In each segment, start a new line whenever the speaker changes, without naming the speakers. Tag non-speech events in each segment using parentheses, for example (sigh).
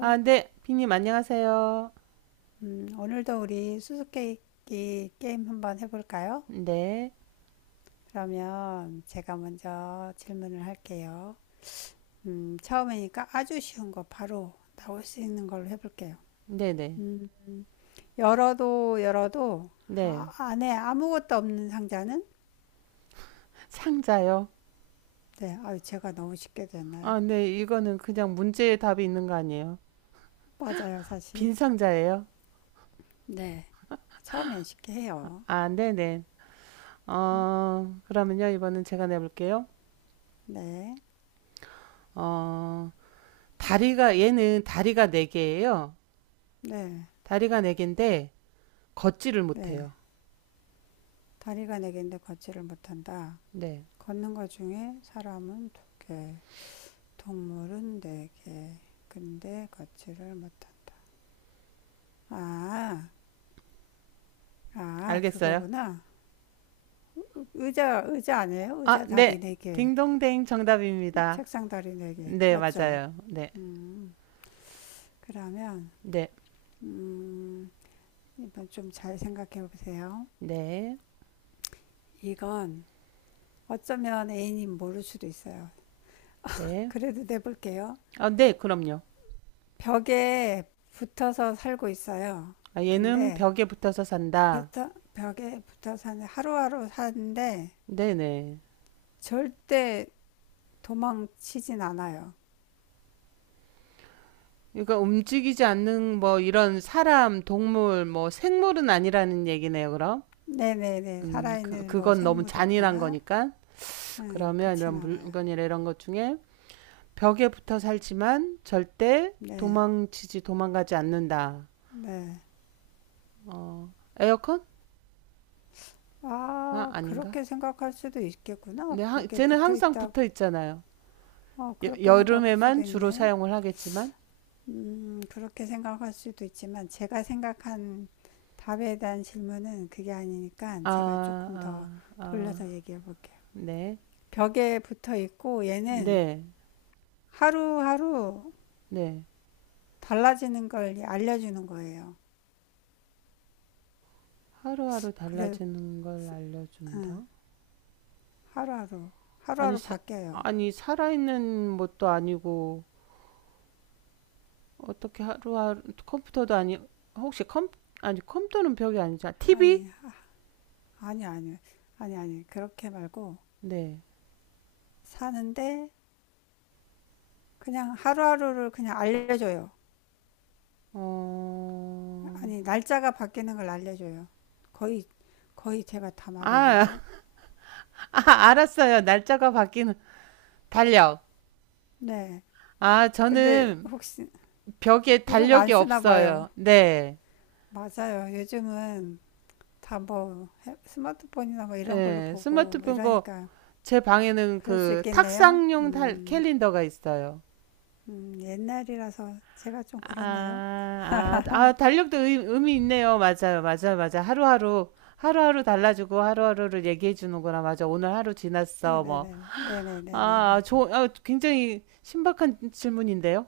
아, 네. 비님 안녕하세요.
오늘도 우리 수수께끼 게임 한번 해볼까요?
네.
그러면 제가 먼저 질문을 할게요. 처음이니까 아주 쉬운 거 바로 나올 수 있는 걸로 해볼게요.
네네.
음, 열어도 열어도
네.
안에 아무것도 없는 상자는?
상자요?
네, 아유, 제가 너무 쉽게 됐나요?
아, 네. 이거는 그냥 문제의 답이 있는 거 아니에요?
맞아요, 사실.
빈 상자예요?
네, 처음엔 쉽게 해요.
아, 네네. 그러면요. 이번엔 제가 내볼게요.
네,
어, 얘는 다리가 네개예요.
네,
다리가 네개인데 걷지를
네.
못해요.
다리가 네 개인데 걷지를 못한다.
네.
걷는 것 중에 사람은 두 개, 동물은 네 개, 근데 걷지를 못한다. 아, 아,
알겠어요?
그거구나. 의자, 의자 아니에요?
아,
의자 다리
네.
네 개,
딩동댕 정답입니다.
책상 다리 네 개,
네,
맞죠?
맞아요. 네.
음, 그러면,
네.
음, 이번 좀 잘 생각해 보세요.
네.
이건 어쩌면 애인이 모를 수도 있어요.
네.
그래도 내볼게요.
아, 네. 그럼요.
벽에 붙어서 살고 있어요.
아, 얘는
근데
벽에 붙어서 산다.
벽 벽에 붙어 사는 하루하루 사는데
네네.
절대 도망치진 않아요.
그러니까 움직이지 않는 뭐 이런 사람, 동물, 뭐 생물은 아니라는 얘기네요, 그럼.
네네네
그,
살아있는 뭐
그건 너무 잔인한
생물이거나
거니까.
응그
그러면 이런
진 않아요.
물건이나 이런 것 중에 벽에 붙어 살지만 절대
네
도망치지, 도망가지 않는다.
네.
에어컨? 아,
아
아닌가?
그렇게 생각할 수도 있겠구나.
네, 하,
벽에
쟤는
붙어
항상
있다.
붙어 있잖아요.
어
여,
그렇게 생각할 수도
여름에만 주로
있네.
사용을 하겠지만.
그렇게 생각할 수도 있지만 제가 생각한 답에 대한 질문은 그게 아니니까
아,
제가 조금 더
아, 아,
돌려서 얘기해 볼게요.
네.
벽에 붙어 있고 얘는
네,
하루하루
네.
달라지는 걸 알려주는 거예요.
하루하루
그래
달라지는 걸 알려준다?
하루하루
아니,
하루하루
사,
바뀌어요.
아니, 살아있는 것도 아니고, 어떻게 하루하루, 컴퓨터도 아니, 혹시 컴, 아니, 컴퓨터는 벽이 아니잖아. TV?
아니 아니 아니 아니 그렇게 말고
네.
사는데 그냥 하루하루를 그냥 알려줘요.
어,
아니 날짜가 바뀌는 걸 알려줘요. 거의 거의 제가 다
아,
말했는데
(laughs) 아, 알았어요. 날짜가 바뀌는, 달력.
네
아,
근데
저는
혹시
벽에
이런 거 안
달력이
쓰나 봐요.
없어요. 네.
맞아요. 요즘은 다 뭐 스마트폰이나 뭐 이런 걸로
네,
보고 뭐
스마트폰 거,
이러니까
제 방에는
그럴 수
그
있겠네요.
탁상용 달, 캘린더가 있어요.
옛날이라서 제가 좀 그렇네요.
아, 아, 아, 달력도 의, 의미 있네요. 맞아요, 맞아요, 맞아. 하루하루, 하루하루 달라지고 하루하루를 얘기해 주는구나. 맞아. 오늘 하루 지났어. 뭐.
네네네.
아, 아,
네네네네네.
조, 아, 굉장히 신박한 질문인데요.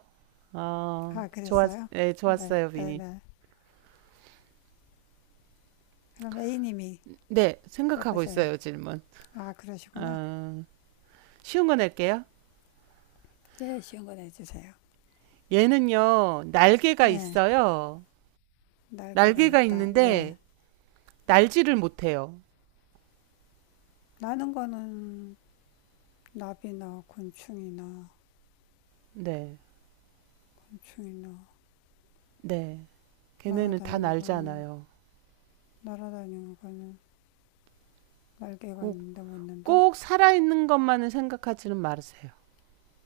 아,
아,
좋았,
그랬어요?
네, 좋았어요, 비니.
네네네. 그럼 A님이
네, 생각하고
내보세요.
있어요, 질문.
아, 그러시구나.
아, 쉬운 거 낼게요.
네, 쉬운 거 내주세요.
얘는요, 날개가
네,
있어요.
날개가
날개가
있다. 네.
있는데, 날지를 못해요.
나는 거는 나비나 곤충이나,
네,
곤충이나,
네. 걔네는 다
날아다니는 거는,
날잖아요.
날아다니는 거는 날개가 있는데 못 난다?
꼭 살아있는 것만을 생각하지는 마세요.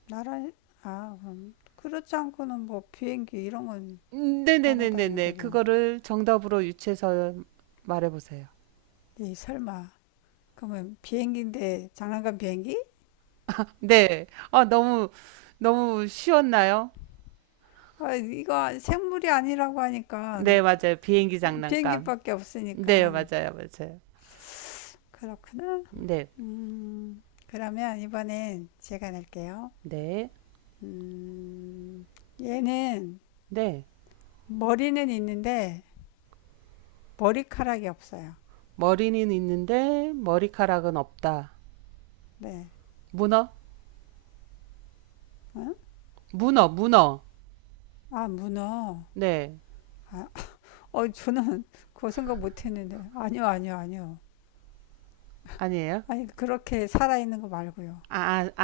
날아, 아, 그럼. 그렇지 않고는 뭐 비행기 이런 건 날아다니는
네네네네네.
거죠.
그거를 정답으로 유추해서 말해보세요.
이 설마 그러면 비행기인데 장난감 비행기?
네. 아, 너무, 너무 쉬웠나요?
아, 이거 생물이 아니라고 하니까
네, 맞아요. 비행기 장난감.
비행기밖에
네,
없으니까
맞아요. 맞아요.
그렇구나.
네.
그러면 이번엔 제가 낼게요.
네.
음, 얘는
네.
머리는 있는데 머리카락이 없어요.
머리는 있는데 머리카락은 없다.
네.
문어?
어?
문어, 문어.
아, 문어.
네.
아, 저는 그거 생각 못 했는데. 아니요, 아니요, 아니요.
아니에요?
아니, 그렇게 살아있는 거 말고요.
아, 아,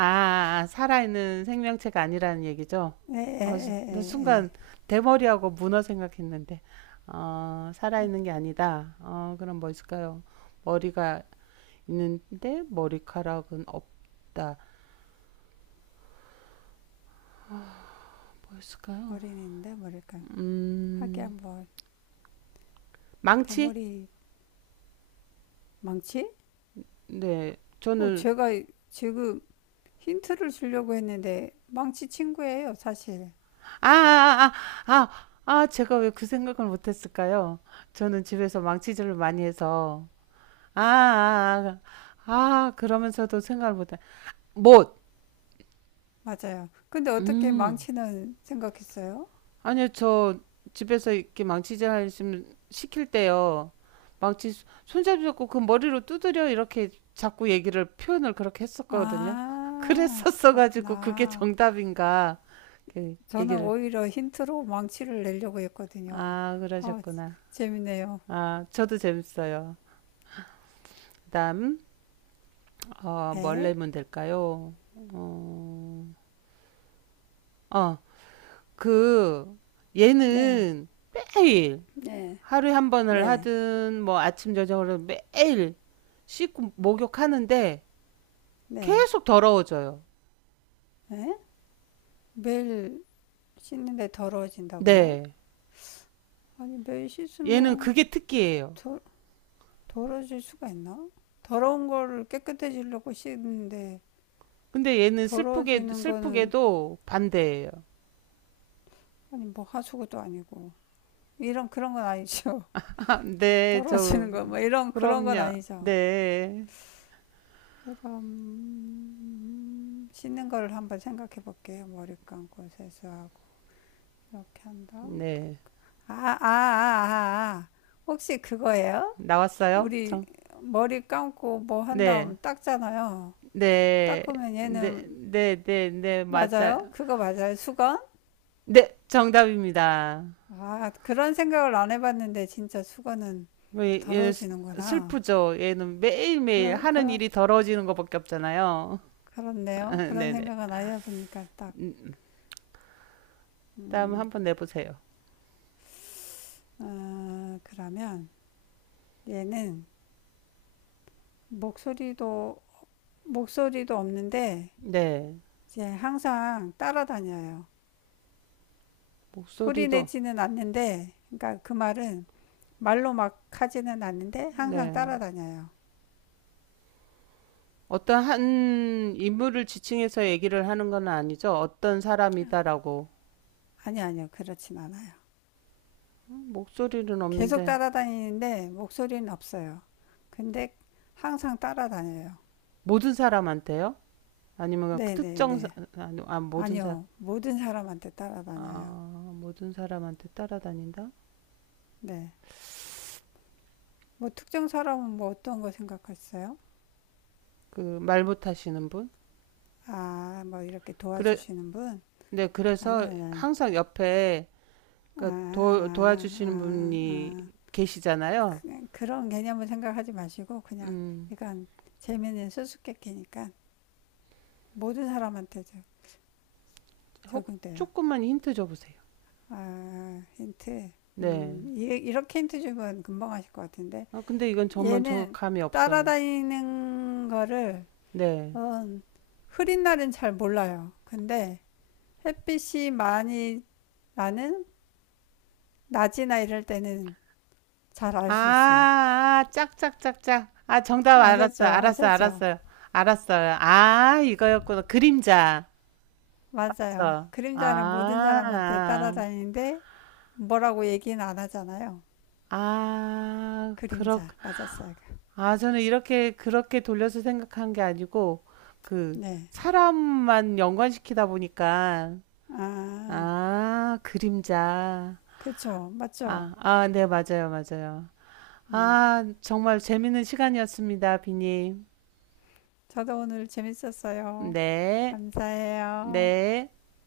아, 살아있는 생명체가 아니라는 얘기죠?
네.. 예
수- 나
예
순간
예
대머리하고 문어 생각했는데, 어, 살아있는 게 아니다. 어, 그럼 뭐 있을까요? 머리가 있는데 머리카락은 없다. 뭐 있을까요?
머리인데 뭐랄까 하기
음,
한번..
망치?
대머리 망치?
네,
어
저는,
제가 지금 힌트를 주려고 했는데 망치 친구예요 사실
아, 아, 아, 아, 아, 아, 제가 왜 그 생각을 못했을까요? 저는 집에서 망치질을 많이 해서, 아, 아, 아, 아, 그러면서도 생각을 못했어요. 못.
맞아요 근데 어떻게
음.
망치는 생각했어요?
아니요, 저 집에서 이렇게 망치질 하시면 시킬 때요. 망치 손잡이 잡고 그 머리로 두드려 이렇게 자꾸 얘기를 표현을 그렇게 했었거든요. (laughs)
아
그랬었어 가지고 그게
그렇구나
정답인가 이렇게
저는
얘기를.
오히려 힌트로 망치를 내려고 했거든요
아,
아
그러셨구나.
재밌네요
아, 저도 재밌어요. 그다음 어, 뭘
네
내면 될까요? 어, 어, 그
네
얘는 매일
네
하루에 한 번을
네
하든 뭐 아침 저녁으로 매일 씻고 목욕하는데
네
계속 더러워져요.
네? 매일 씻는데 더러워진다고요?
네.
아니 매일
얘는
씻으면
그게 특기예요.
더, 더러질 수가 있나? 더러운 거를 깨끗해지려고 씻는데
근데 얘는 슬프게
더러워지는 거는
슬프게도 반대예요.
아니 뭐 하수구도 아니고 이런 그런 건 아니죠.
(laughs) 아,
(laughs)
네, 저.
더러워지는 거 뭐 이런 그런 건
그럼요.
아니죠.
네.
그럼 씻는 거를 한번 생각해 볼게요. 머리 감고 세수하고 이렇게 한 다음
네.
아아아아 아, 아. 아. 아, 아. 혹시 그거예요?
나왔어요?
우리
정.
머리 감고 뭐 한 다음
네.
닦잖아요.
네.
닦으면
네,
얘는
네, 네, 네,
맞아요.
맞아.
그거 맞아요. 수건?
네, 정답입니다.
아, 그런 생각을 안 해봤는데 진짜 수건은
얘는 슬-
더러워지는구나.
프죠. 얘는 매일매일
그러,
하는
그러,
일이 더러워지는 것밖에 없잖아요.
그렇네요.
(laughs)
그런
네네.
생각은 안 해보니까 딱,
음, 음. 다음
음,
한번 내보세요.
아, 그러면 얘는 목소리도, 목소리도 없는데
네.
이제 항상 따라다녀요. 소리
목소리도,
내지는 않는데, 그러니까 그 말은 말로 막 하지는 않는데 항상
네.
따라다녀요.
어떤 한 인물을 지칭해서 얘기를 하는 건 아니죠. 어떤 사람이다라고.
아니, 아니요. 그렇진 않아요.
목소리는
계속
없는데.
따라다니는데 목소리는 없어요. 근데 항상 따라다녀요.
모든 사람한테요? 아니면 그 특정, 사,
네네네.
아니, 아, 모든 사,
아니요. 모든 사람한테 따라다녀요.
아, 모든 사람한테 따라다닌다?
네. 뭐 특정 사람은 뭐 어떤 거 생각했어요?
그, 말 못하시는 분?
아, 뭐 이렇게
그래,
도와주시는 분?
네,
아니요,
그래서
아니요.
항상 옆에
아, 아,
그러니까 도, 도와주시는
아, 아.
분이
아.
계시잖아요.
그, 그런 개념을 생각하지 마시고 그냥
음,
이건 재미있는 수수께끼니까 모든 사람한테
혹
적용돼요.
조금만 힌트 줘보세요.
아, 힌트.
네.
이- 이렇게 힌트 주면 금방 하실 것 같은데.
아, 근데 이건 정말 정
얘는
감이 없어요.
따라다니는 거를,
네.
음, 흐린 날은 잘 몰라요. 근데 햇빛이 많이 나는 낮이나 이럴 때는 잘 알 수 있어요.
아, 아, 짝짝짝짝. 아, 정답 알았어.
아셨죠?
알았어.
아셨죠?
알았어요. 알았어요. 아, 이거였구나. 그림자.
맞아요.
그쵸? 아,
그림자는 모든 사람한테
아,
따라다니는데 뭐라고 얘기는 안 하잖아요.
아, 그렇,
그림자. 맞았어요.
아, 저는 이렇게, 그렇게 돌려서 생각한 게 아니고, 그,
네.
사람만 연관시키다 보니까,
아,
아, 그림자.
그쵸. 맞죠?
아, 아, 네, 맞아요, 맞아요.
음.
아, 정말 재밌는 시간이었습니다, 비님.
저도 오늘 재밌었어요.
네,
감사해요.
네.